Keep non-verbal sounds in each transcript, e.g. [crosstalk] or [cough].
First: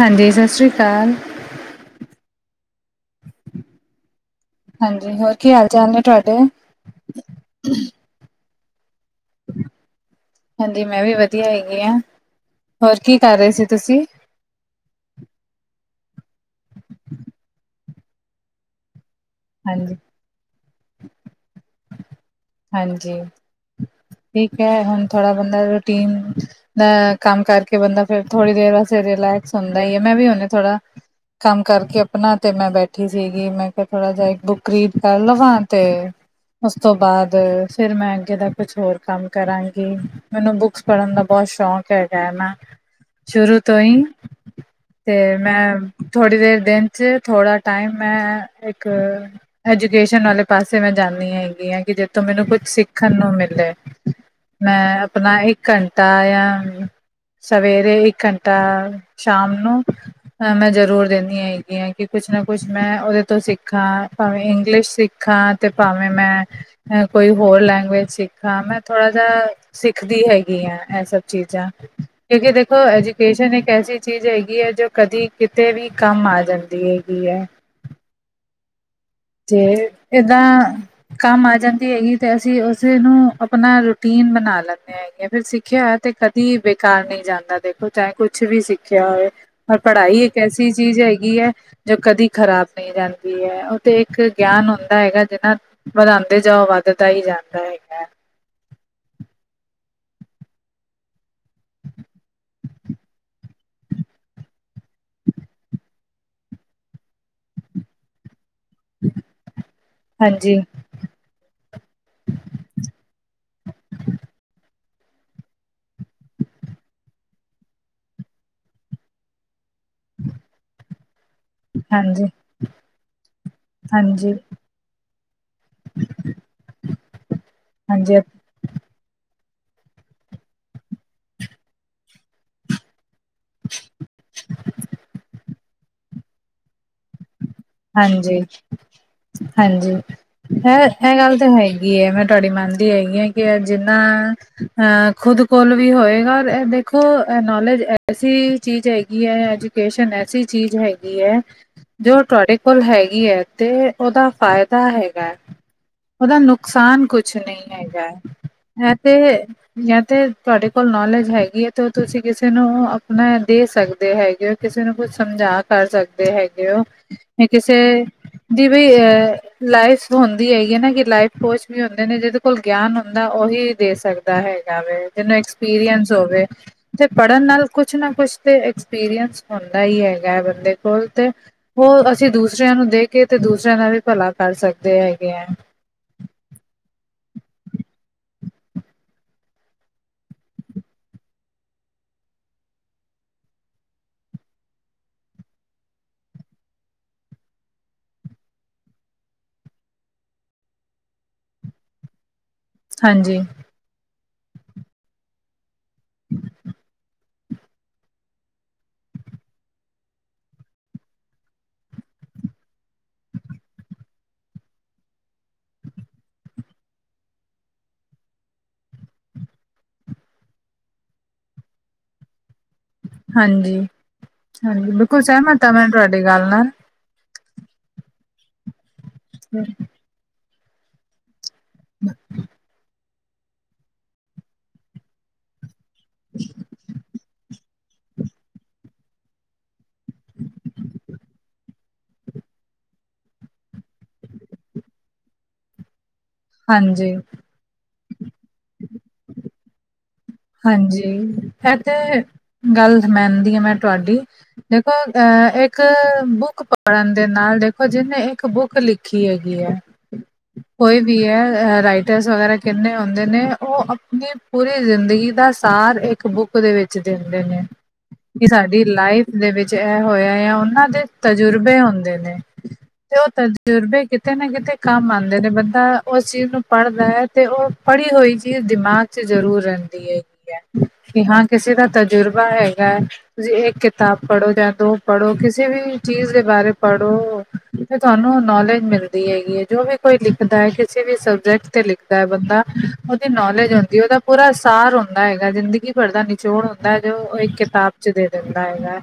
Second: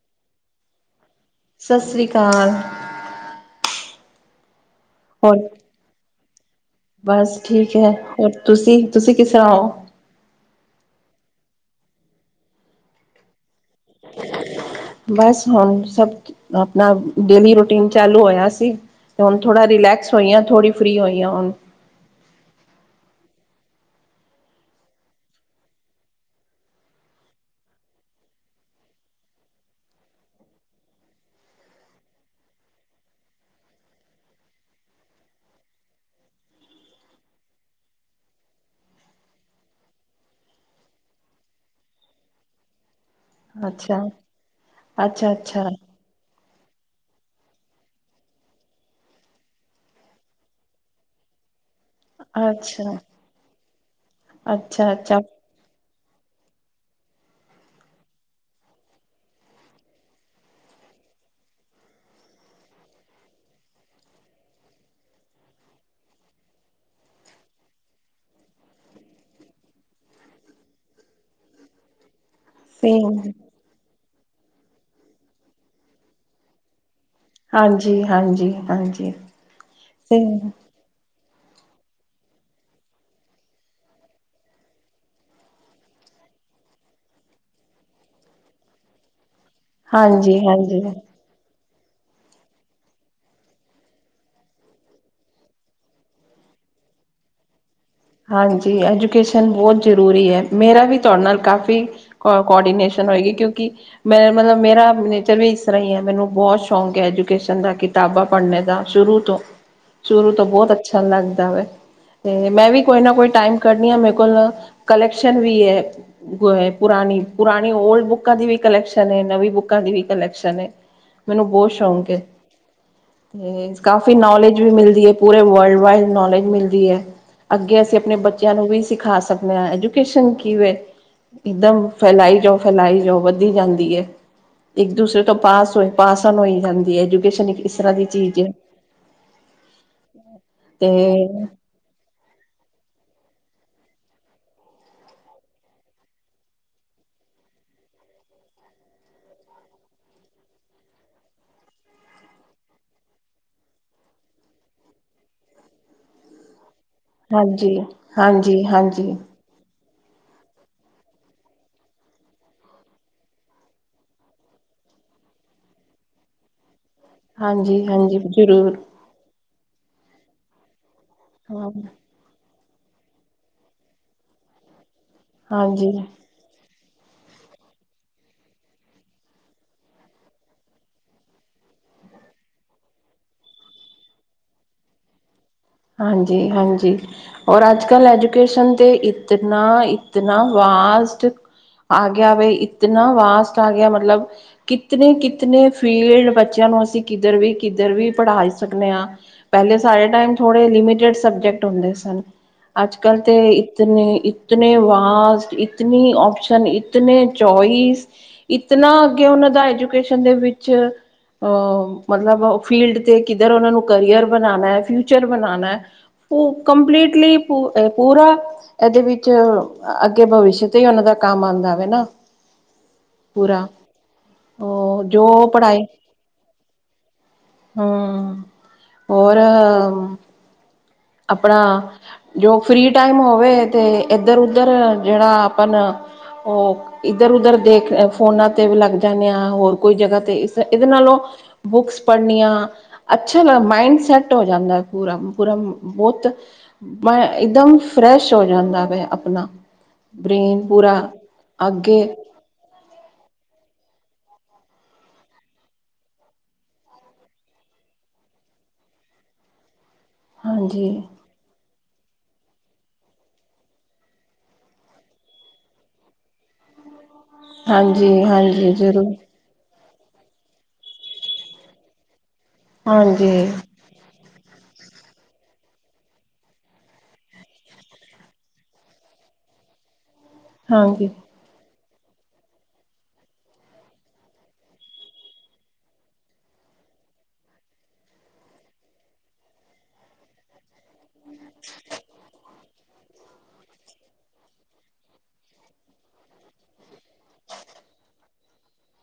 ਹਾਂਜੀ, ਸਤਿ ਸ਼੍ਰੀ ਅਕਾਲ। ਸਤਿ ਸ੍ਰੀ ਅਕਾਲ। ਹਾਂਜੀ ਹੋਰ, ਕੀ ਹਾਲ ਚਾਲ ਨੇ ਤੁਹਾਡੇ ਬਸ ਠੀਕ ਹੈ, ਹੋਰ ਤੁਸੀਂ, ਤੁਸੀਂ ਕਿਸ ਤਰਾਂ ਹੋ? ਹਾਂਜੀ ਮੈਂ ਵੀ ਵਧੀਆ ਹੈਗੀ ਹਾਂ। ਹੋਰ ਕੀ ਕਰ ਰਹੇ ਸੀ ਤੁਸੀਂ? ਬਸ ਹੁਣ ਸਭ ਆਪਣਾ, ਡੇਲੀ ਰੂਟੀਨ ਚਾਲੂ ਹੋਇਆ ਸੀ। ਹੁਣ ਥੋੜਾ ਹਾਂਜੀ ਰਿਲੈਕਸ ਹੋਈਆਂ। ਥੋੜੀ ਫਰੀ ਹੋਈਆਂ ਹੁਣ। ਹਾਂਜੀ ਠੀਕ ਹੈ, ਹੁਣ ਥੋੜਾ ਬੰਦਾ ਰੂਟੀਨ। ਅ ਕੰਮ ਕਰਕੇ ਬੰਦਾ ਫੇਰ ਥੋੜੀ ਦੇਰ ਵਾਸਤੇ ਰਿਲੈਕਸ ਹੁੰਦਾ ਹੀ ਹੈ। ਮੈਂ ਵੀ ਉਹਨੇ ਥੋੜਾ। ਕੰਮ ਕਰਕੇ ਆਪਣਾ ਤੇ ਮੈਂ ਬੈਠੀ ਸੀਗੀ। ਮੈਂ ਕਿਹਾ ਥੋੜਾ ਜਿਹਾ ਇੱਕ ਬੁੱਕ, ਰੀਡ ਕਰ ਲਵਾਂ ਤੇ। ਉਸ ਤੋਂ ਬਾਅਦ- ਫਿਰ ਮੈਂ ਅੱਗੇ ਦਾ ਕੁਛ ਹੋਰ ਕੰਮ ਕਰਾਂਗੀ, ਮੈਨੂੰ ਬੁੱਕਸ ਪੜ੍ਹਨ ਦਾ ਬਹੁਤ ਸ਼ੌਂਕ ਹੈਗਾ ਹੈ ਨਾ ਸ਼ੁਰੂ ਤੋਂ ਅੱਛਾ ਹੀ, ਅੱਛਾ ਤੇ ਅੱਛਾ ਮੈਂ- ਥੋੜ੍ਹੀ ਦੇਰ ਦਿਨ 'ਚ ਥੋੜਾ ਟਾਈਮ ਮੈਂ, ਇੱਕ ਐਜੂਕੇਸ਼ਨ ਵਾਲੇ ਪਾਸੇ ਮੈਂ ਜਾਂਦੀ ਹ ਹੈਗੀ ਆ ਕਿ ਤੋਂ ਮੈਨੂੰ ਕੁਛ ਅੱਛਾ ਸਿੱਖਣ ਨੂੰ ਮਿਲੇ ਅੱਛਾ ਮੈਂ ਅੱਛਾ ਆਪਣਾ ਇੱਕ ਘੰਟਾ ਜਾਂ, ਸਵੇਰੇ ਇੱਕ ਘੰਟਾ ਸ਼ਾਮ ਨੂੰ- ਅ ਮੈਂ ਜ਼ਰੂਰ ਦਿੰਦੀ ਹਾਂ ਹੈਗੀਆਂ ਕਿ ਕੁਛ ਨਾ ਕੁਛ ਮੈਂ ਉਹਦੇ ਤੋਂ ਸਿੱਖਾਂ ਭਾਵੇਂ ਇੰਗਲਿਸ਼ ਸਿੱਖਾਂ ਤੇ ਭਾਵੇਂ ਮੈਂ ਕੋਈ ਹੋਰ ਲੈਂਗੁਏਜ ਸਿੱਖਾਂ ਮੈਂ ਥੋੜਾ ਜਿਹਾ, ਸਿੱਖਦੀ ਹੈਗੀ ਆ, ਇਹ ਸਭ ਚੀਜ਼ਾਂ ਕਿਉਂਕਿ ਦੇਖੋ ਸੇਮ ਐਜੂਕੇਸ਼ਨ ਇੱਕ ਐਸੀ ਚੀਜ਼ ਹੈਗੀ ਹੈ ਜੋ ਕਦੀ ਕਿਤੇ ਵੀ ਕੰਮ ਆ ਜਾਂਦੀ ਹੈਗੀ ਹੈ। ਹਾਂਜੀ -ਹਾਂਜੀ -ਹਾਂਜੀ ਤੇ ਸੇਮ ਏਦਾਂ- ਕੰਮ ਆ ਜਾਂਦੀ ਹੈਗੀ ਤੇ ਅਸੀਂ ਉਸੇ ਨੂੰ ਆਪਣਾ ਰੂਟੀਨ ਬਣਾ ਲੈਂਦੇ ਹਾਂ। ਫਿਰ ਸਿੱਖਿਆ ਹੋ ਤੇ ਕਦੀ ਬੇਕਾਰ ਨਹੀਂ ਜਾਂਦਾ ਦੇਖੋ ਚਾਹੇ ਕੁਛ ਵੀ ਸਿੱਖਿਆ ਹੋਵੇ ਰ ਪੜ੍ਹਾਈ ਇੱਕ ਹਾਂਜੀ ਐਸੀ ਹਾਂਜੀ ਚੀਜ਼ ਹੈਗੀ ਹੈ ਜੋ ਕਦੀ ਖ਼ਰਾਬ ਨਹੀਂ ਜਾਂਦੀ ਹੈ ਤੇ ਇੱਕ ਗਿਆਨ ਹੁੰਦਾ ਹੈਗਾ ਜਿਹਨਾ ਵਧਾਉਂਦੇ ਜਾਓ ਵੱਧਦਾ ਹੀ ਜਾਂਦਾ ਹੈਗਾ ਹਾਂਜੀ ਐਜੂਕੇਸ਼ਨ ਬਹੁਤ ਜ਼ਰੂਰੀ ਹੈ ਮੇਰਾ ਵੀ ਤੁਹਾਡੇ ਨਾਲ ਕਾਫੀ- ਕੋ ਕੋਆਰਡੀਨੇਸ਼ਨ ਹੋਏਗੀ, ਕਿਉਂਕਿ ਮੈਂ ਮਤਲਬ ਮੇਰਾ ਨੇਚਰ ਵੀ ਇਸ ਤਰ੍ਹਾਂ ਹੀ ਹੈ ਮੈਨੂੰ ਬਹੁਤ ਸ਼ੌਂਕ ਹੈ ਐਜੂਕੇਸ਼ਨ ਦਾ ਕਿਤਾਬਾਂ ਪੜ੍ਹਨੇ ਦਾ- ਸ਼ੁਰੂ ਤੋਂ, ਸ਼ੁਰੂ ਤੋਂ ਹਾਂਜੀ ਬਹੁਤ ਅੱਛਾ ਲੱਗਦਾ ਵ ਤੇ ਮੈਂ ਵੀ- ਕੋਈ ਨਾ ਕੋਈ ਟਾਈਮ ਕੱਢਣੀ ਆ ਮੇਰੇ ਕੋਲ ਕਲੈਕਸ਼ਨ ਵੀ ਹੈ। ਗ ਹੈ ਪੁਰਾਣੀ ਪੁਰਾਣੀ ਓਲਡ ਬੁੱਕਾਂ ਦੀ ਵੀ ਕਲੈਕਸ਼ਨ ਹੈ ਨਵੀਂ ਬੁੱਕਾਂ ਦੀ ਵੀ ਕਲੈਕਸ਼ਨ, ਮੈਨੂੰ ਬਹੁਤ ਸ਼ੌਕ- ਹਾਂਜੀ ਅਤੇ ਕਾਫ਼ੀ ਹਾਂਜੀ ਨੌਲੇਜ ਵੀ ਮਿਲਦੀ ਹੈ ਪੂਰੇ ਵਰਲਡ ਵਾਈਡ ਨੌਲੇਜ ਮਿਲਦੀ ਹੈ। ਅੱਗੇ ਅਸੀਂ ਆਪਣੇ ਹਾਂਜੀ ਬੱਚਿਆਂ ਨੂੰ ਵੀ ਸਿਖਾ ਸਕਦੇ ਹਾਂ ਐਜੂਕੇਸ਼ਨ ਕੀ ਵੇ ਇਦਾ ਫੈਲਾਈ ਜਾਓ ਫੈਲਾਈ ਜਾਓ ਵੱਧਦੀ ਜਾਂਦੀ ਹੈ ਇੱਕ ਦੂਸਰੇ ਤੋਂ ਪਾਸ ਹੋਏ ਪਾਸ ਆ ਹੋ ਜਾਂਦੀ ਹੈ ਐਜੂਕੇਸ਼ਨ ਤਰ੍ਹਾਂ ਦੀ ਚੀਜ਼ ਹਾਂਜੀ- ਹੈ। ਹਾਂਜੀ- ਹੈ ਤੇ ਇਹ ਗੱਲ ਤਾਂ ਹੈ ਹੀ ਹੈਗੀ ਹੈ ਮੈਂ ਤੁਹਾਡੀ ਮੰਨਦੀ ਹੈਗੀ ਹਾਂ ਕਿ ਜਿੰਨਾ- ਅਹ ਖੁਦ ਕੋਲ ਵੀ ਹੋਏਗਾ ਔਰ ਦੇਖੋ ਨੌਲੇਜ ਐਸੀ ਚੀਜ਼ ਹੈਗੀ ਹੈ ਅਜ- ਐਸੀ ਚੀਜ਼ ਹੈਗੀ ਹੈ ਜੋ ਤੁਹਾਡੇ- ਹੋਰ ਹੈਗੀ ਹੈ ਤੇ ਉਹਦਾ ਫਾਇਦਾ ਹੈਗਾ ਹੈ ਉਹਦਾ ਨੁਕਸਾਨ ਕੁਛ ਨਹੀਂ ਹਾਂਜੀ ਹੈਗਾ ਹਾਂਜੀ ਹੈ ਹਾਂਜੀ ਤੇ ਜਾਂ ਤੇ ਤੁਹਾਡੇ ਕੋਲ ਨੌਲੇਜ ਹੈਗੀ ਹੈ ਤੇ ਤੁਸੀਂ ਕਿਸੇ ਨੂੰ ਆਪਣਾ ਦੇ ਸਕਦੇ ਹੈਗੇ ਹੋ ਕਿਸੇ ਨੂੰ ਕੁਛ ਸਮਝਾ ਕਰ ਸਕਦੇ ਹੈਗੇ ਹੋ- ਜਾਂ ਕਿਸੇ ਹਾਂਜੀ ਹਾਂਜੀ ਦੀ ਜ਼ਰੂਰ ਵੇ ਲਾਈਫ ਹੁੰਦੀ ਹੈਗੀ ਹੈ ਨਾ ਕਿ ਲਾਈਫ ਕੋਚ ਹਾਂ ਵੀ ਹੁੰਦੇ ਨੇ ਜਦੋਂ- ਕੋਲ ਗਿਆਨ ਹੁੰਦਾ ਉਹੀ ਦੇ ਸਕਦਾ ਹੈਗਾ ਵ ਜਿਹਨੂੰ ਹਾਂਜੀ ਐਕਸਪੀਰੀਅੰਸ ਹੋਵੇ। ਤੇ ਪੜ੍ਹਨ ਨਾਲ ਕੁਛ ਨਾ ਕੁਛ ਤੇ ਐਕਸਪੀਰੀਅੰਸ ਹੁੰਦਾ ਹੀ ਹੈਗਾ ਹੈ ਬੰਦੇ ਕੋਲ ਤੇ, ਉਹ ਅਸੀਂ ਦੂਸਰਿਆਂ ਨੂੰ ਦੇ ਕੇ ਤੇ ਦੂਸਰਿਆਂ ਨਾਲ ਵੀ ਭਲਾ ਕਰ ਸਕਦੇ ਹੈਗੇ ਹੈ ਹਾਂਜੀ- ਹਾਂਜੀ। ਔਰ ਅੱਜ ਕੱਲ੍ਹ ਐਜੂਕੇਸ਼ਨ ਤੇ ਇਤਨਾ ਇਤਨਾ ਵਾਸਟ ਆ ਗਿਆ ਬ ਇਤਨਾ ਵਾਸਟ ਆ ਗਿਆ ਮਤਲਬ ਕਿਤਨੇ ਕਿਤੇ ਫੀਲਡ ਬੱਚਿਆਂ ਨੂੰ ਅਸੀਂ ਕਿੱਧਰ ਵੀ ਕਿੱਧਰ ਵੀ ਪੜ੍ਹਾ ਸਕਦੇ ਹਾਂ ਪਹਿਲੇ ਸਾਡੇ ਟਾਈਮ ਥੋੜੇ ਲਿਮਿਟਡ ਸਬਜਕਿਟ ਹੁੰਦੇ ਸਨ। ਅੱਜ ਕੱਲ ਹਾਂਜੀ ਤੇ- ਇਤਨ ਇਤਨ ਵਾਸਟ ਇਤਨੀ ਓਪਸ਼ਨ ਇਤਨ ਚੋਇਸ ਇਤਨਾ ਅੱਗੇ ਉਹਨਾਂ ਦਾ ਐਜੂਕੇਸ਼ਨ ਦੇ ਵਿੱਚ- ਅਹ ਮਤਲਬ ਫੀਲਡ ਤੇ ਕਿੱਧਰ ਉਹਨਾਂ ਨੂੰ ਕਰੀਅਰ ਬਣਾਉਣਾ ਹੈ ਫਿਊਚਰ ਬਣਾਉਣਾ ਹੈ ਉਹ ਕੰਪਲੀਟਲੀ ਪੂਰਾ ਇਹਦੇ ਵਿੱਚ ਅੱਗੇ ਭਵਿਸ਼ ਤੇ ਹੀ ਉਹਨਾਂ ਦਾ ਕੰਮ ਆਉਂਦਾ ਰਵੇ ਨਾ ਪੂਰਾ ਹਾਂਜੀ ਹਾਂਜੀ ਉਹ ਬਿਲਕੁਲ ਜੋ ਸਹਿਮਤ ਆ ਪੜ੍ਹਾਈ ਮੈ ਤੁਹਾਡੇ ਗੱਲ ਨਾਲ ਹਮ ਹੋਰ ਆਪਣਾ ਜੋ ਫ੍ਰਰੀ ਟਾਈਮ ਹੋਵੇ ਅਤੇ ਇੱਧਰ ਉੱਧਰ ਜਿਹੜਾ ਆਪਣਾ ਉਹ ਇੱਧਰ ਉਧਰ ਦੇਖ ਫੋਨਾ ਤੇ ਵੀ ਲੱਗਦਾ ਜਾਂਦੇ ਹਾਂ ਹੋਰ ਕੋਈ ਜਗ੍ਹਾ ਤੇ ਇਸ ਇਹਦੇ ਨਾਲੋਂ ਬੁੱਕਸ ਪੜ੍ਹਨੀਆਂ ਅੱਛਾ ਮਾਇੰਡ ਸੈਟ ਹੋ ਜਾਂਦਾ ਪੂਰਾ ਪੂ ਬਹੁਤ ਹਾਂਜੀ ਮ ਇੱਕਦਮ ਫਰੈਸ਼ ਹੋ ਜਾਂਦਾ ਵਾ ਆਪਣਾ ਬ੍ਰੇਨ ਪੂਰਾ ਹਾਂਜੀ ਇਹ ਅੱਗੇ ਤੇ ਗੱਲ ਮਨਦੀ ਹਾਂ ਮੈਂ ਤੁਹਾਡੀ। ਦੇਖੋ ਅਹ ਇੱਕ ਬੁੱਕ ਪੜ੍ਹਨ ਦੇ ਨਾਲ ਦੇਖੋ ਜਿਹਨੇ ਇੱਕ ਬੁੱਕ ਲਿਖੀ। ਕਿ ਹੇਗੀ ਏ? ਹਾਂਜੀ ਕੋਈ ਵੀਏ ਹੈ ਰਾਈਟ [unintelligible] ਵੇਰਾ ਕਿੰਨੇ ਹੁੰਦੇ ਨੇ ਉ ਆਪਨੀ ਪੂਰੀ ਜ਼ਿੰਦਗੀ ਦਾ ਸਾਰ ਏਕ ਬੁੱਕ ਓਦੇ ਵਿੱਚ ਦਿੰਦੇ ਨੇ ਹਾਂਜੀ ਕਿ ਹਾਂਜੀ ਸਾਡੀ ਜ਼ਰੂਰ ਲਾਈਫ ਦੇ ਵਿੱਚ ਏ ਹੋਇਆ ਯਾ ਉਹਨਾਂ ਦੇ ਤਜੁਰਬੇ ਹੁੰਦੇ ਨੇ ਤੇ ਉ ਹਾਂਜੀ ਤਜੁਰਬੇਤੇ ਕਿ ਕਿਤੇ ਨਾ ਕਿਤੇ ਕੰਮ ਆਂਦੇ ਨੇ ਬੰਦਾ ਉਸ ਚੀਜ਼ ਨੂੰ ਪੜ੍ਹਦਾ ਐ ਤੇ ਉਹ ਪੜ੍ਹੀ ਹੋਈ ਚੀਜ਼ ਦਿਮਾਗ ਚ ਜ਼ਰੂਰ ਰੇਂਦੀ ਐ ਹੈ ਹਾਂਜੀ ਕਿ ਹਾਂ ਕਿਸੇ ਦਾ ਤਜਰਬਾ ਹੈਗਾ ਐ ਤੁਸੀਂ ਏਕ ਕਿਤਾਬ ਪੜ੍ਹੋ ਜਾਂ ਦੋ ਪੜ੍ਹੋ ਕਿਸੇ ਵੀ ਚੀਜ਼ ਦੇ ਬਾਰੇ ਪੜ੍ਹੋ ਤੇ ਤੁਆਨੂੰ ਨੌਲੇਜ ਮਿਲਦੀ ਹੈਗੀ ਐ ਜੋ ਵੀ ਕੋਈ ਲਿਖਦਾ ਏ ਕਿਸੇ ਵੀ ਸਬਜੈਕਟ ਤੇ ਲਿਖਦਾ ਐ ਬੰਦਾ ਉਦੀ ਨੌਲੇਜ ਹੁੰਦੀ ਉਦਾ ਪੂਰਾ ਸਾਰ ਹੁੰ ਹਦਾ ਹੈਗਾ ਜ਼ਿੰਦਗੀ ਭਰ ਦਾ ਨਿਚੋੜ ਹੁੰਦਾ ਹੈ ਜੋ ਉਹ ਇੱਕ ਕਿਤਾਬ ਚ ਦੇ ਦਿੰਦਾ ਹੈਗਾ।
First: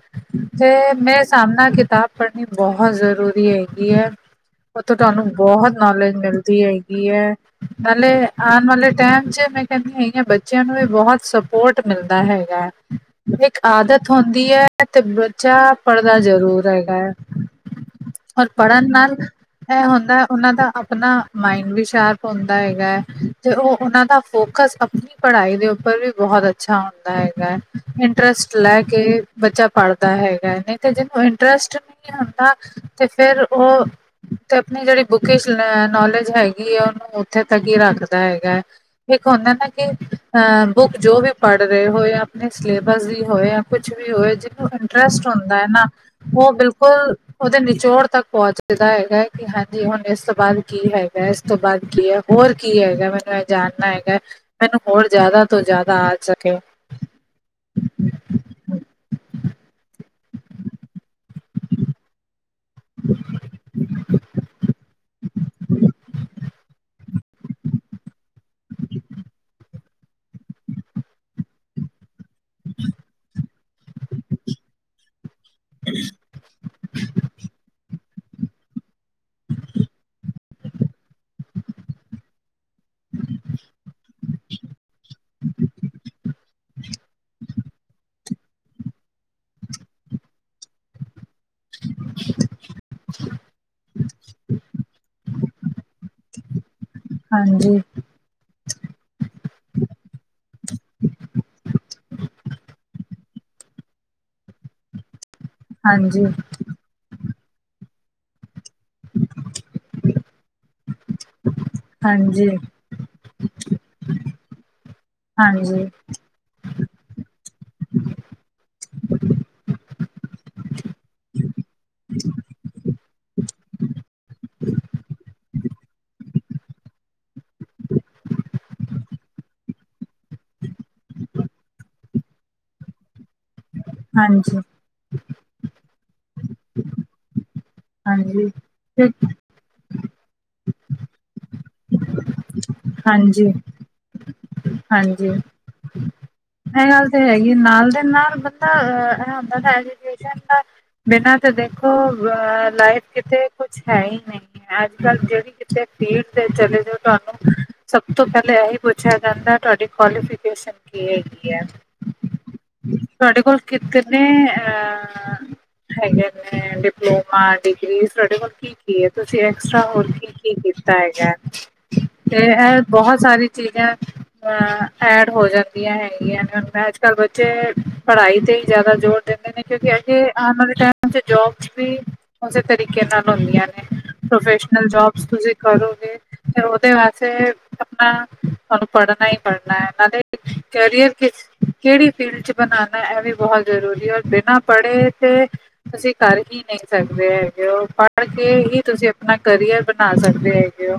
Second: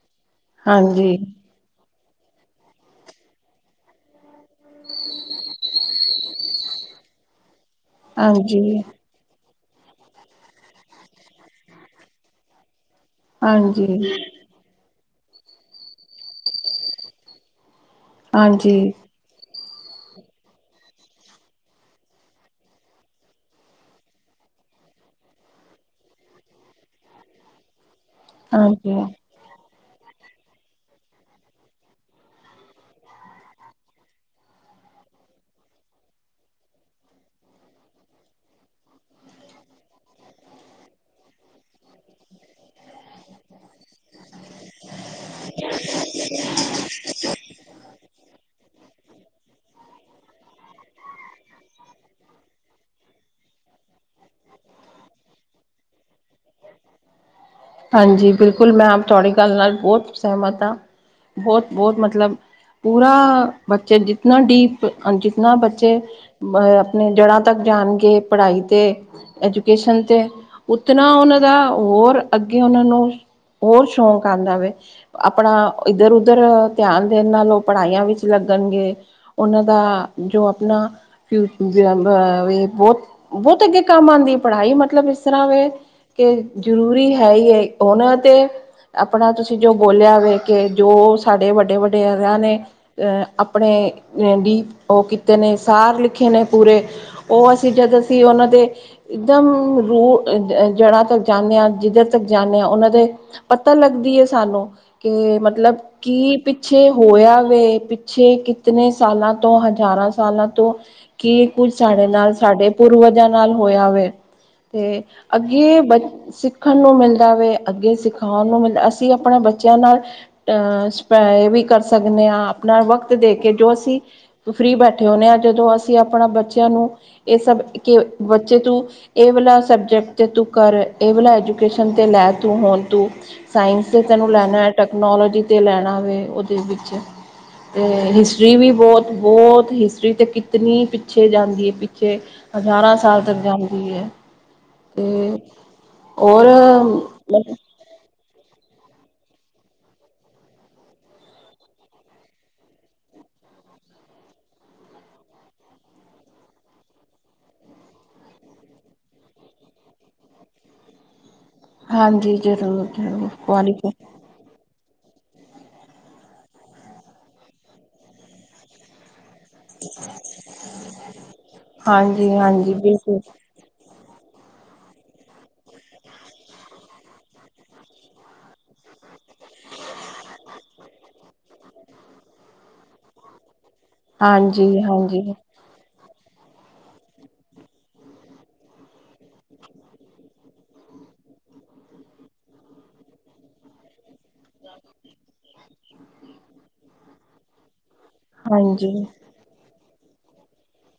ਤੇ ਹਾਂਜੀ ਮੇਰੇ ਸਾਬ ਨਾਲ ਕਿਤਾਬ ਪੜ੍ਹਨੀ ਬਹੁਤ ਜ਼ਰੂਰੀ ਹੈਗੀ ਹੈ। ਉੱਥੋਂ ਤੁਹਾਨੂੰ ਬਹੁਤ ਨੌਲੇਜ ਮਿਲਦੀ ਹੈਗੀ ਹੈ ਨਾਲੇ ਆਉਣ ਹਾਂਜੀ ਵਾਲੇ ਟਾਈਮ ਚ ਮੈਂ ਕਹਿੰਦੀ ਹੈਗੀਆਂ ਬੱਚਿਆਂ ਨੂੰ ਵੀ ਬਹੁਤ ਸਪੋਰਟ ਮਿਲਦਾ ਹੈਗਾ ਹੈ ਇੱਕ ਆਦਤ ਹਾਂਜੀ ਹੁੰਦੀ ਹੈ। ਤੇ ਬੱਚਾ ਪੜ੍ਹਦਾ ਜ਼ਰੂਰ ਹੈਗਾ ਹੈ ਰ ਪੜ੍ਹਨ ਹਾਂਜੀ ਨਾਲ ਇਹ ਹੁੰਦਾ ਉਹਨਾਂ ਦਾ ਆਪਣਾ ਮਾਇੰਡ ਵੀ ਸ਼ਾਰਪ ਹੁੰਦਾ ਹੈਗਾ ਹੈ ਤੇ ਉਹ ਉਹਨਾਂ ਦਾ ਫੋਕਸ ਪੜ੍ਹਾਈ ਦੇ ਉੱਪਰ ਵੀ ਬਹੁਤ ਅੱਛਾ ਹੁੰਦਾ ਹੈਗਾ ਹੈ ਇੰਟਰਸਟ ਲੈ ਹਾਂਜੀ ਕੇ ਬੱਚਾ ਪੜ੍ਹਦਾ ਹੈਗਾ ਨਹੀਂ ਤੇ ਜਿਹਨੂੰ ਇੰਟਰਸਟ ਨਹੀਂ ਹੁੰਦਾ ਤੇ ਫਿਰ ਉਹ ਤੇ ਆਪਣੀ ਜਿਹੜੀ ਬੁਕਸ ਨੋਲੇਜ ਹੈਗੀ ਆ ਉਹਨੂੰ ਉੱਥੇ ਤੱਕ ਰੱਖਦਾ ਹੈਗਾ ਹੈ। ਇੱਕ ਹੁੰਦਾ ਨਾ ਕਿ ਅਹ ਬੁੱਕ ਜੋ ਵੀ ਪੜ੍ਹ ਰਹੇ ਹੋਏ ਆਪ ਸਿਲੇਬਸ ਦੀ ਹੋਏ ਜਾਂ ਕੁਛ ਵੀ ਹੋਏ ਜਿਹਨੂੰ ਇੰਟਰਸਟ ਹੁੰਦਾ ਹੈ ਨਾ ਉਹ ਬਿਲਕੁਲ ਉਤੇ ਨਿਚੋੜ ਤੱਕ ਪਹੁੰਚਦਾ ਹੈਗਾ ਹੈ ਕਿ ਹਾਂਜੀ ਹੁਣ ਇਸ ਤੋਂ ਬਾਅਦ ਕੀ ਹੈਗਾ। ਏਸ ਤੋਂ ਬਾਅਦ ਕੀ ਐ? ਹੋਰ ਕੀ ਹੈਗਾ ਮੈਨੂੰ ਏ ਜਾਨਨਾ ਹੈਗਾ ਮੈਨੂੰ ਹੋਰ ਜ਼ਿਆਦਾ ਤੋਂ ਜ਼ਾਦਾ ਆ ਸਕੇ ਹਾਂਜੀ ਬਿਲਕੁਲ ਮੈਂ ਆਪ ਤੁਆਡੀ ਗੱਲ ਨਾਲ ਬੋਤ ਸੇਹਮਤ ਆਂ ਬੋਤ ਬੋਤ ਮਤਲਬ ਪੂਰਾ ਬੱਚੇ ਜਿਤਨਾ ਡੀਪ ਅ ਜਿਤਨਾ ਬੱਚੇ ਅ ਨੇ ਜੜ੍ਹਾਂ ਤੱਕ ਜਾਨਗੇ ਪੜ੍ਹਾਈ 'ਤੇ ਐਜੂ ਕੇਸ਼ਨ ਤੇ ਉਤਨਾ ਉਨਾਂ ਦਾ ਹੋਰ ਅੱਗੇ ਉਨਾਂ ਨੂੰ ਹੋਰ ਸ਼ੌਕ ਆਂਦਾ ਵੇ ਆਪਣਾ ਇੱਦਰ ਉੱਦਰ ਧਿਆਨ ਦੇਣ ਨਾਲੋਂ ਪੜ੍ਹਾਈਆਂ ਵਿੱਚ ਲੱਗਨਗੇ ਉਨਾਂ ਦਾ ਜੋ ਆਪਨਾ [unintelligible] ਬੋਤ-ਬੋਤ ਅੱਗੇ ਕੰਮ ਆਂਦੀ ਐ ਪੜ੍ਹਾਈ ਮਤਲਬ ਇਸ ਤਰ੍ਹਾਂ ਵੇ ਕੇ ਜ਼ਰੂਰੀ ਐ ਹੈਈ ਐ ਹੂਨ ਤੇ ਆਪਣਾ ਤੁਸੀਂ ਜੋ ਬੋਲਯਾ ਵੇ ਕੇ ਜੋ ਸਾਡੇ ਵੱਡ ਵੱਡੇਰਆਂ ਨੇ ਅਹ ਆਪਣੇ ਡੀ ਉਹ ਕੀਤੇ ਨੇ ਸਾਰ ਲਿਖੇ ਨੇ ਪੂਰੇ ਹਾਂਜੀ ਤੀ ਉਨਾਂ ਦੇ ਇੱਕਦਮ ਰੂ ਅ ਅ ਜੜ੍ਹਾਂ ਤੱਕ ਜਾਂਨੇ ਆ ਜਿੱਦੇ ਤ ਜਾਂਨੇ ਆ ਉਨਾਂ ਦੇ ਪਤਾ ਲੱਗਦੀ ਐ ਸਾਨੂੰ ਕੇ ਮਤਲਬ ਹਾਂਜੀ ਕੀ ਪਿੱਛੇ ਹੋਇਆ ਵੇ ਪਿੱਛੇ ਕਿਤਨੇ ਸਾਲਾਂ ਤੋਂ ਹਜ਼ਾਰਾਂ ਸਾਲਾਂ ਤੋਂ ਕੀ ਕੁੱਝ ਸਾਡੇ ਨਾਲ ਹਾਂਜੀ ਸਾਡੇ ਪੂਰਵਜਾਂ ਨਾਲ ਹੋਇਆ ਵੇ। ਤੇ ਅੱਗੇ ਹਾਂਜੀ ਬ ਸਿੱਖ ਨੂੰ ਮਿਲਦਾ ਵੇ ਅੱਗੇ ਸਿਖਾਉਣ ਨੂੰ ਮਿਲਦਾ ਅਸੀਂ ਆਪਣੇ ਬੱਚਿਆਂ ਨਾਲ ਅ ਸਪਾਏ ਵੀ ਕਰ ਸਗਨੇ ਆਂ ਆਪਣਾ ਵਕਤ ਦੇ ਕੇ ਜੋ ਅਸੀਂ ਫਰੀ ਬੈਠੇ ਹੋਂਨੇ ਆਂ ਜਦੋਂ ਅਸੀਂ ਆਪਣਾ ਬੱਚਿਆਂ ਨੂੰ ਏ ਸਬ ਕਿ ਬੱਚੇ ਤੂੰ ਏ ਵਾਲਾ ਸਬਜੈਕਟ ਤੂੰ ਕਰ ਏ ਵਾਲਾ ਏਜੂ ਤੂਇਸ਼ਨ ਤੇ ਲੈ ਤੂੰ ਹੋਨ ਤੂੰ ਸਾਇੰਸ 'ਚ ਤੈਨੂੰ ਹਾਂਜੀ ਲੈਣਾ ਐ ਟੈਕਨੋਲੋਜੀ 'ਤੇ ਲੈਣਾ ਵੇ ਉਦੇ ਵਿੱਚ ਤੇ ਹਾਂਜੀ ਹਿਸਟਰੀ ਵੀ ਬੋਤ-ਬੋਤ ਹਿਸਟਰੀ ਤੇ ਕਿ ਤਨੀ ਪਿੱਛੇ ਜਾਂਦੀ ਐ ਪਿੱਛੇ ਹਜ਼ਾਰਾਂ ਸਾਲ ਤੱਕ ਹਾਂਜੀ ਜਾਂਦੀ ਐ ਤੇ ਹਾਂਜੀ ਔਰ ਇਹ ਗੱਲ ਤੇ ਹੈਗੀ ਨਾਲ ਦੇ ਨਾਲ ਬਚੇ ਏ ਹੁੰਦਾ ਏਜੂਕੇਸ਼ਨ ਦਾ ਬਿਨਾਂ ਤਾਂ ਦੇਖੋ ਅ ਲਾਈਫ ਕਿਤੇ ਕੁਛ ਹੈ ਹੀ ਨਹੀਂ। ਅੱਜ ਕੱਲ੍ਹ ਜਿਹੜੀ ਕਿਥੇ ਕੀਤੇ ਪੀਡ ਤੇ ਚਲੇ ਜਾਉ। ਤੁਹਾਨੂੰ ਸਭ ਤੋਂ ਪਹਿਲਾਂ ਇਹੀ ਪੁੱਛਿਆ ਜਾਂਦਾ ਤੁਹਾਡੀ ਕੁਆਲੀਫਿਕੇਸ਼ਨ ਕੀ ਹੈਗੀ ਹੈ। ਹਾਂਜੀ ਜ਼ਰੂਰ ਜ਼ਰੂਰ ਤੁਹਾਡੇ ਕੋਲ ਕਿਤੇ ਕੁਆਲੀਫਾਈ ਨੇ ਅਹ ਹੈਗੇ ਨੇ ਡਿਪਲੋਮਾ ਡਿਗਰੀ ਤੁਹਾਡੇ ਕੋਲ ਕੀ ਕੀ ਹੈ ਤੁਸੀਂ ਹੋਰ ਕੀ ਕੀ ਕੀਤਾ ਹੈਗਾ ਹਾਂਜੀ ਤੇ ਹਾਂਜੀ ਇਹ ਬਹੁਤ ਬਿਲਕੁਲ ਸਾਰੀ ਚੀਜ਼ਾਂ ਅਹ ਐਡ ਹੋ ਜਾਂਦੀਆਂ ਹੈਗੀਆਂ ਨੇ ਅੱਜ ਕੱਲ ਬੱਚੇ ਪੜ੍ਹਾਈ ਤੇ ਹੀ ਜ਼ਿਆਦਾ ਜੋਰ ਦੇ ਨੇ ਕਿਉਂਕਿ ਅਗੇ ਆਉਣ ਵਾਲੇ ਟੈਮ ਚ ਜੋਬਸ ਵੀ ਉਸੇ ਤਰੀਕੇ ਨਾਲ ਹੁੰਦੀਆਂ ਨੇ ਹਾਂਜੀ ਪ੍ਰੋਫੈਸ਼ਨਲ ਹਾਂਜੀ ਜੋਬ ਤੁਸੀਂ ਕਰੋਗੇ ਫੇਰ ਉਹਦੇ ਵੈਸੇ ਆਪਣਾ ਤੁਹਾਨੂੰ ਪੜ੍ਹਨਾ ਈ ਪੜ੍ਹਨਾ ਏ ਨਾਲੇ ਕਰੀਅਰ ਵਿਚ ਕੇੜੀ ਫੀਲਡ ਚ ਬਨਾਨਾ ਇਹ ਵੀ ਬਹੁਤ ਜ਼ਰੂਰੀ ਹੈ ਔਰ ਬਿਨਾਂ ਪੜ੍ਹੇ ਤੇ ਤੁਸੀਂ ਕਰ ਹੀ ਨਹੀਂ ਸਕਦੇ ਹੈਗੇ ਉ ਪੜ ਕੇ ਹੀ ਹਾਂਜੀ ਤੁਸੀਂ ਆਪਣਾ ਕਰੀਅਰ ਬਣਾ ਸਕਦੇ ਹੈਗੇ ਓ।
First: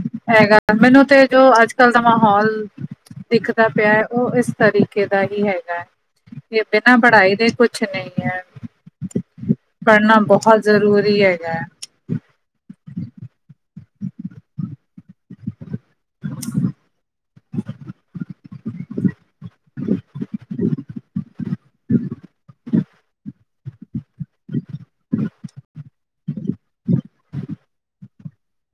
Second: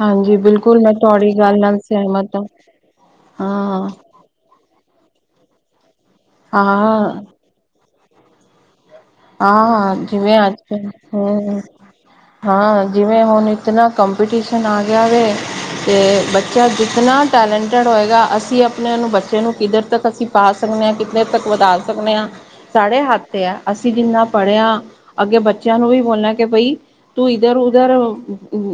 ਹਾਂਜੀ ਹੈਗਾ ਬਿਲਕੁਲ ਮੈਂ ਮੈਨੂੰ ਤੇ ਤੁਹਾਡੀ ਜੋ ਗੱਲ ਅੱਜ ਨਾਲ ਕੱਲ ਦਾ ਸਹਿਮਤ ਮਾਹੌਲ ਦਿਖਦਾ ਹਾਂ ਪਿਆ ਉ ਇਸ ਤਰੀਕੇ ਦਾ ਹੀ ਹੈਗਾ ਏ ਇਹ ਹਾਂ ਬਿਨਾਂ ਹਾਂ ਪੜ੍ਹਾਈ ਦੇ ਕੁਛ ਨਈ ਹੇ। ਹਾਂ ਜਿਵੇੰ ਅਜ ਕਲ ਹੈਗਾ ਹੈ ਹੂੰ ਹਾਂ ਜਿਵੇਂ ਹੁਨ ਇਤਨਾ ਕੰਪੀਟੀਸ਼ਨ ਆ ਗਿਆ ਵੇ ਤੇ ਬੱਚਾ ਜਿਤਨਾ ਟੈਲੈਂਟੇਡ ਹੋਏਗਾ ਅਸੀਂ ਆਪਣੇ ਨੂੰ ਬੱਚੇ ਨੂੰ ਕਿੱਦਰ ਤੱਕ ਅਸੀਂ ਪਾ ਸਕਦੇ ਹਾਂ ਕਿੱਥੇ ਤੱਕ ਵਧਾ ਸਕਦੇ ਹਾਂ ਸਾਡੇ ਹੱਥ ਹੈ ਅਸੀਂ। ਜਿੰਨਾ ਪੜ੍ਹਿਆ ਅੱਗੇ ਬੱਚਿਆਂ ਨੂੰ ਵੀ ਬੋਲਿਆ ਕਿ ਬਈ ਤੂੰ ਇੱਧਰ ਉਧਰ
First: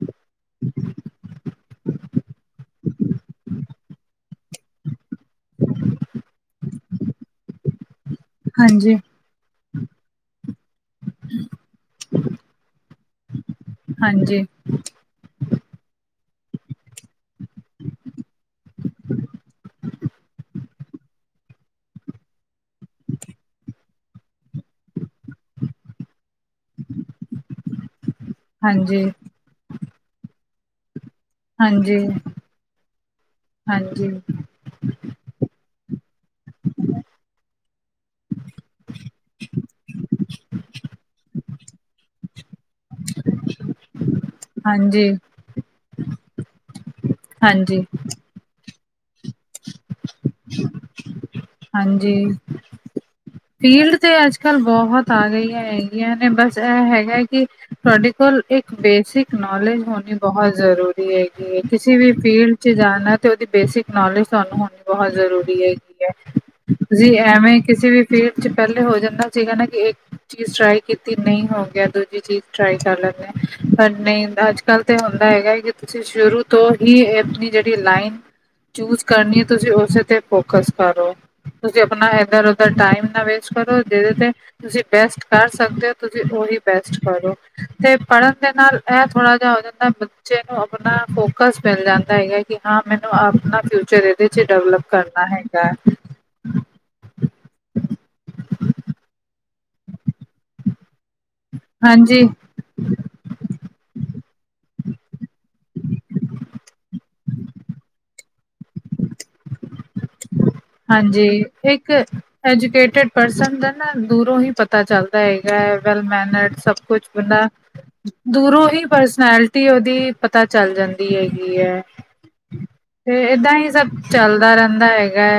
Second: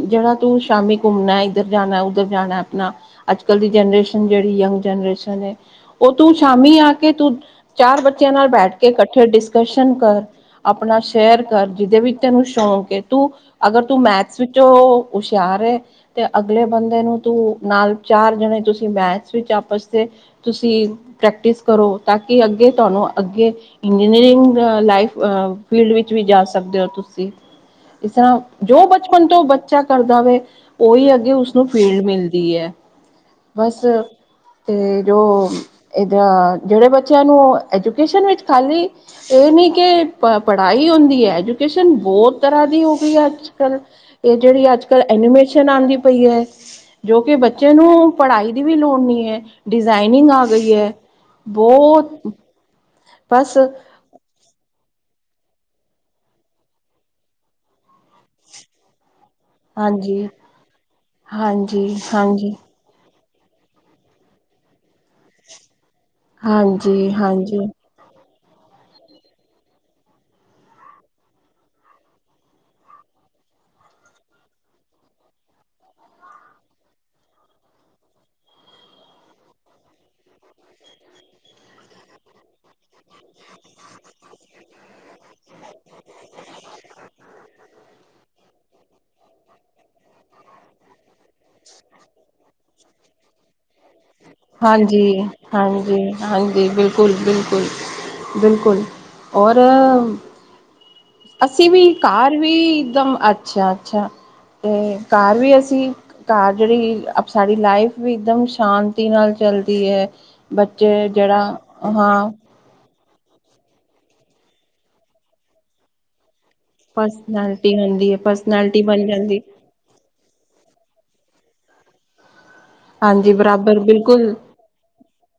ਜਿਹੜਾ ਤੂੰ ਸ਼ਾਮੀ ਘੁੰਮਣਾ ਇੱਧਰ ਜਾਣਾ ਉੱਧਰ ਜਾਣਾ ਆਪਣਾ ਅੱਜ ਕੱਲ੍ਹ ਦੀ ਜਨਰੇਸ਼ਨ ਜਿਹੜੀ ਯੰਗ ਜਨਰੇਸ਼ਨ ਏ ਉਹ ਤੂੰ ਸ਼ਾਮੀ ਆ ਕੇ ਤੂੰ ਚਾਰ ਬੱਚਿਆਂ ਨਾਲ ਬੈਠ ਕੇ ਹਾਂਜੀ ਇਕੱਠੇ ਡਿਸਕਸ਼ਨ ਕਰ ਆਪਣਾ ਸ਼ੇਅਰ ਕਰ ਜਿਹਦੇ ਵਿੱਚ ਤੈਨੂੰ ਸ਼ੌਂਕ ਏ ਤੂੰ ਅਗਰ ਤੂੰ ਮੈਥਸ ਹਾਂਜੀ ਵਿੱਚ ਜੋ ਹੁਸ਼ਿਆਰ ਏ ਤੇ ਅਗਲੇ ਬੰਦੇ ਨੂੰ ਤੂੰ ਨਾਲ ਚਾਰ ਜਣੇ ਤੁਸੀਂ ਮੈਚ ਵਿੱਚ ਆਪਸ ਦੇ ਤੁਸੀਂ ਪ੍ਰੈਕਟਿਸ ਕਰੋ ਤਾਂ ਕਿ ਅੱਗੇ ਤੁਹਾਨੂੰ ਅੱਗੇ ਇੰਜੀਨੀਅਰਿੰਗ ਲਾਈਫ ਫੀਲਡ ਵਿੱਚ ਵੀ ਜਾ ਸਕਦੇ ਹੋ ਤੁਸੀਂ ਇਸ ਤਰ੍ਹਾਂ ਜੋ ਹਾਂਜੀ ਬਚਪਨ ਤੋਂ ਬੱਚਾ ਕਰਦਾ ਹੋਵੇ ਉਹੀ ਅੱਗੇ ਉਸਨੂੰ ਫੀਲਡ ਹਾਂਜੀ ਮਿਲਦੀ ਹੈ ਬਸ ਹਾਂਜੀ ਤੇ ਜੋ ਏਦਾ ਜਿਹੜੇ ਬੱਚਿਆਂ ਨੂੰ ਐਜੂਕੇਸ਼ਨ ਵਿੱਚ ਖਾਲੀ ਇਹ ਨਹੀਂ ਕਿ ਪ ਪੜ੍ਹਾਈ ਹੁੰਦੀ ਹੈ ਐਜੂਕੇਸ਼ਨ ਬਹੁਤ ਤਰ੍ਹਾਂ ਦੀ ਹੋ ਗਈ ਹੈ ਅੱਜ ਕੱਲ੍ਹ ਇਹ ਜਿਹੜੀ ਅੱਜ ਕੱਲ੍ਹ ਹਾਂਜੀ ਐਨੀਮੇਸ਼ਨ ਆਉਂਦੀ ਪਈ ਹੈ ਜੋ ਕਿ ਬੱਚੇ ਹਾਂਜੀ ਨੂੰ ਪੜ੍ਹਾਈ ਦੀ ਵੀ ਲੋੜ ਨਹੀਂ ਹੈ ਡਿਜ਼ਾਇਨਿੰਗ ਆ ਗਈ ਹੈ ਬਹੁਤ ਹਾਂਜੀ ਬਸ ਫੀਲਡ ਤੇ ਅੱਜ ਕੱਲ ਬਹੁਤ ਆ ਗਈਆਂ ਹੈਗੀਆਂ ਨੇ ਬਸ ਇਹ ਹੈਗਾ ਕਿ ਤੁਹਾਡੇ ਕੋਲ ਇੱਕ ਬੇਸਿਕ ਨੋਲੇਜ ਹੋਣੀ ਹਾਂਜੀ ਬਹੁਤ ਜ਼ਰੂਰੀ ਹੈਗੀ ਹੈ ਹਾਂਜੀ ਕਿਸੀ ਵੀ ਫੀਲਡ ਹਾਂਜੀ 'ਚ ਜਾਨਾ ਤੇ ਉਹਦੀ ਬੇਸਿਕ ਨੌਲੇਜ ਤੁਹਾਨੂੰ ਹੋਣੀ ਬਹੁਤ ਜ਼ਰੂਰੀ ਹੈਗੀ ਐ ਹਾਂਜੀ ਤੁਸੀਂ ਐਵੇਂ ਹਾਂਜੀ ਕਿਸੇ ਵੀ ਫੀਡ ਚ ਪਹਿਲੇ ਹੋ ਜਾਂਦਾ ਸੀਗਾ ਨਾ ਕਿ ਚੀਜ਼ ਟਰਾਈ ਕੀਤੀ ਨਹੀਂ ਹੋ ਗਿਆ ਦੂਜੀ ਚੀਜ਼ ਟ੍ਰਈ ਕਰ ਲੈਣੇ ਪਰ ਨਹੀਂ ਅੱਜ, ਗੱਲ ਤੇ ਹੁੰਦਾ ਹੈਗਾ ਕਿ ਤੁਸੀਂ ਸ਼ੁਰੂ ਤੋਂ ਹੀ ਆਪਣੀ ਜਿਹੜੀ ਲਾਈਨ ਚੂਜ ਕਰਨੀ ਤੁਸੀਂ ਉਸੇ ਤੇ ਫੋਕਸ ਕਰੋ ਤੁਸੀਂ ਆਪਣਾ ਏਧਰ ਉਧਰ ਟਾਈਮ ਨਾ ਵੇਸਟ ਕਰੋ ਏਦੇ ਤੇ ਤੁਸੀਂ ਬੈਸਟ ਕਰ ਸਕਦੇ ਹੋ ਤੁਸੀਂ ਉਹੀ ਬੈਸਟ ਪੜ੍ਹੋ ਤੇ ਪੜ੍ਹਨ ਦੇ ਨਾਲ ਇਹ ਥੋੜ੍ਹਾ ਜਾ ਹੋ ਜਾਂਦਾ। ਬੱਚੇ ਨੂੰ ਆਪਣਾ ਫੋਕਸ ਮਿਲ ਜਾਂਦਾ ਹੈਗਾ ਕਿ ਹਾਂ ਮੈਨੂੰ ਆਪਣਾ ਫਿਊਚਰ ਇਹਦੇ ਚ ਡਿਵਲਪ ਹਾਂਜੀ ਕਰਨਾ ਹੈਗਾ। ਹਾਂਜੀ ਹਾਂਜੀ ਬਿਲਕੁਲ ਬਿਲਕੁਲ ਬਿਲਕੁਲ ਔਰ ਅਸੀਂ ਵੀ ਹਾਂਜੀ ਘਰ ਵੀ ਇੱਕਦਮ ਅੱਛਾ ਅੱਛਾ ਤੇ ਘਰ ਵੀ ਅਸੀਂ ਘਰ ਜਿਹੜੀ ਸਾਡੀ ਲਾਈਫ ਵੀ ਇੱਕਦਮ ਸ਼ਾਂਤੀ ਨਾਲ ਚੱਲਦੀ ਏ। ਬੱਚੇ ਜਿਹੜਾ ਹਾਂ ਐਜੂਕੇਟਡ ਪਰਸਨ ਦਾ ਨਾ ਦੂਰੋਂ ਹੀ ਪਤਾ ਚੱਲਦਾ ਹੈਗਾ ਵੈਲ ਮੈਨਰਡ ਸਭ ਕੁਛ ਬੰਦਾ ਪਰਸਨੈਲਿਟੀ ਹੁੰਦੀ ਹੈ ਦੂਰੋਂ ਪਰਸਨੈਲਿਟੀ ਹੀ ਬਣ ਜਾਂਦੀ ਪਰਸਨੈਲਿਟੀ ਉਹਦੀ ਪਤਾ ਚੱਲ ਜਾਂਦੀ ਹੈਗੀ ਐ। ਹਾਂਜੀ ਬਰਾਬਰ ਬਿਲਕੁਲ। ਦਾ ਰਹਿੰਦਾ ਹੈਗਾ।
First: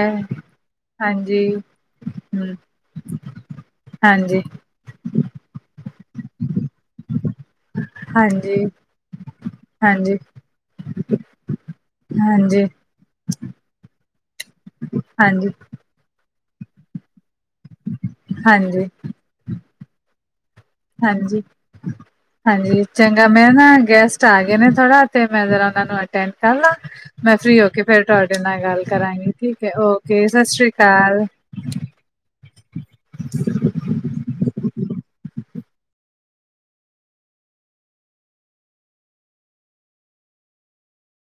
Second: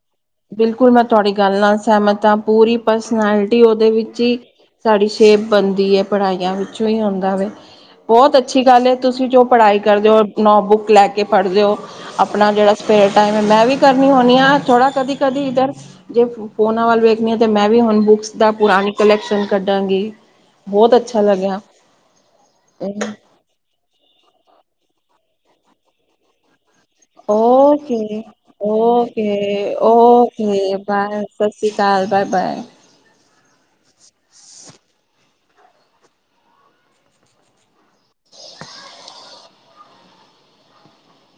ਬਿਲਕੁਲ ਮੈਂ ਤੁਹਾਡੀ ਹਾਂਜੀ ਗੱਲ ਨਾਲ ਸਹਿਮਤ ਹਾਂ ਹਮ ਪੂਰੀ ਪਰਸਨੈਲਿਟੀ ਉਹਦੇ ਵਿੱਚ ਹੀ। ਹਾਂਜੀ ਸਾਡੀ ਸ਼ੇਪ ਬਣਦੀ ਐ ਪੜ੍ਹਾਈਆਂ ਵਿੱਚੋਂ ਹੀ ਆਉਂਦਾ ਵੈ। ਬਹੁਤ ਅੱਛੀ ਹਾਂਜੀ ਗੱਲ ਐ ਤੁਸੀਂ ਜੋ ਪੜ੍ਹਾਈ ਕਰਦੇ ਹਾਂਜੀ ਹੋ ਨੋਟਬੁੱਕ ਲੈ ਕੇ ਪੜ੍ਹਦੇ ਹੋ। ਹਾਂਜੀ। ਸਵੇਰੇ ਟਾਈਮ ਮੈਂ ਵੀ ਕਰਨੀ ਹੁੰਨੀ ਆ ਥੋੜਾ ਕਦੀ ਕਦੀ ਹਾਂਜੀ ਇੱਧਰ ਜੇ ਫੋਨਾਂ ਵੱਲ ਵੇਖਣੀ ਆ ਤੇ ਮੈਂ ਵੀ ਹੁਣ ਬੁੱਕਸ ਦਾ ਹਾਂਜੀ ਪੁਰਾਣੀ ਕਲੈਕਸ਼ਨ ਕੱਢਾਂਗੀ। ਬਹੁਤ ਅੱਛਾ ਹਾਂਜੀ, ਲੱਗਿਆ ਹਾਂਜੀ ਚੰਗਾ। ਮੈਂ ਨਾ ਗੈਸਟ ਆ ਗਏ ਨੇ ਥੋੜਾ ਤੇ ਮੈਂ ਜਰਾ ਉਹਨਾਂ ਨੂੰ ਅਟੈਂਡ ਕਰ ਲਾਂ। ਮੈਂ ਫ੍ਰੀ ਹੋ ਕੇ ਫੇਰ ਓਕੇ ਤੁਹਾਡੇ ਨਾਲ ਗੱਲ ਕਰਾਂਗੀ ਠੀਕ ਐ ਓਕੇ ਓਕੇ ਸਤਿ ਸ਼੍ਰੀ ਬਾਏ ਅਕਾਲ। ਸਤਿ ਸ਼੍ਰੀ ਅਕਾਲ ਬਾਏ ਬਾਏ। [unintelligible]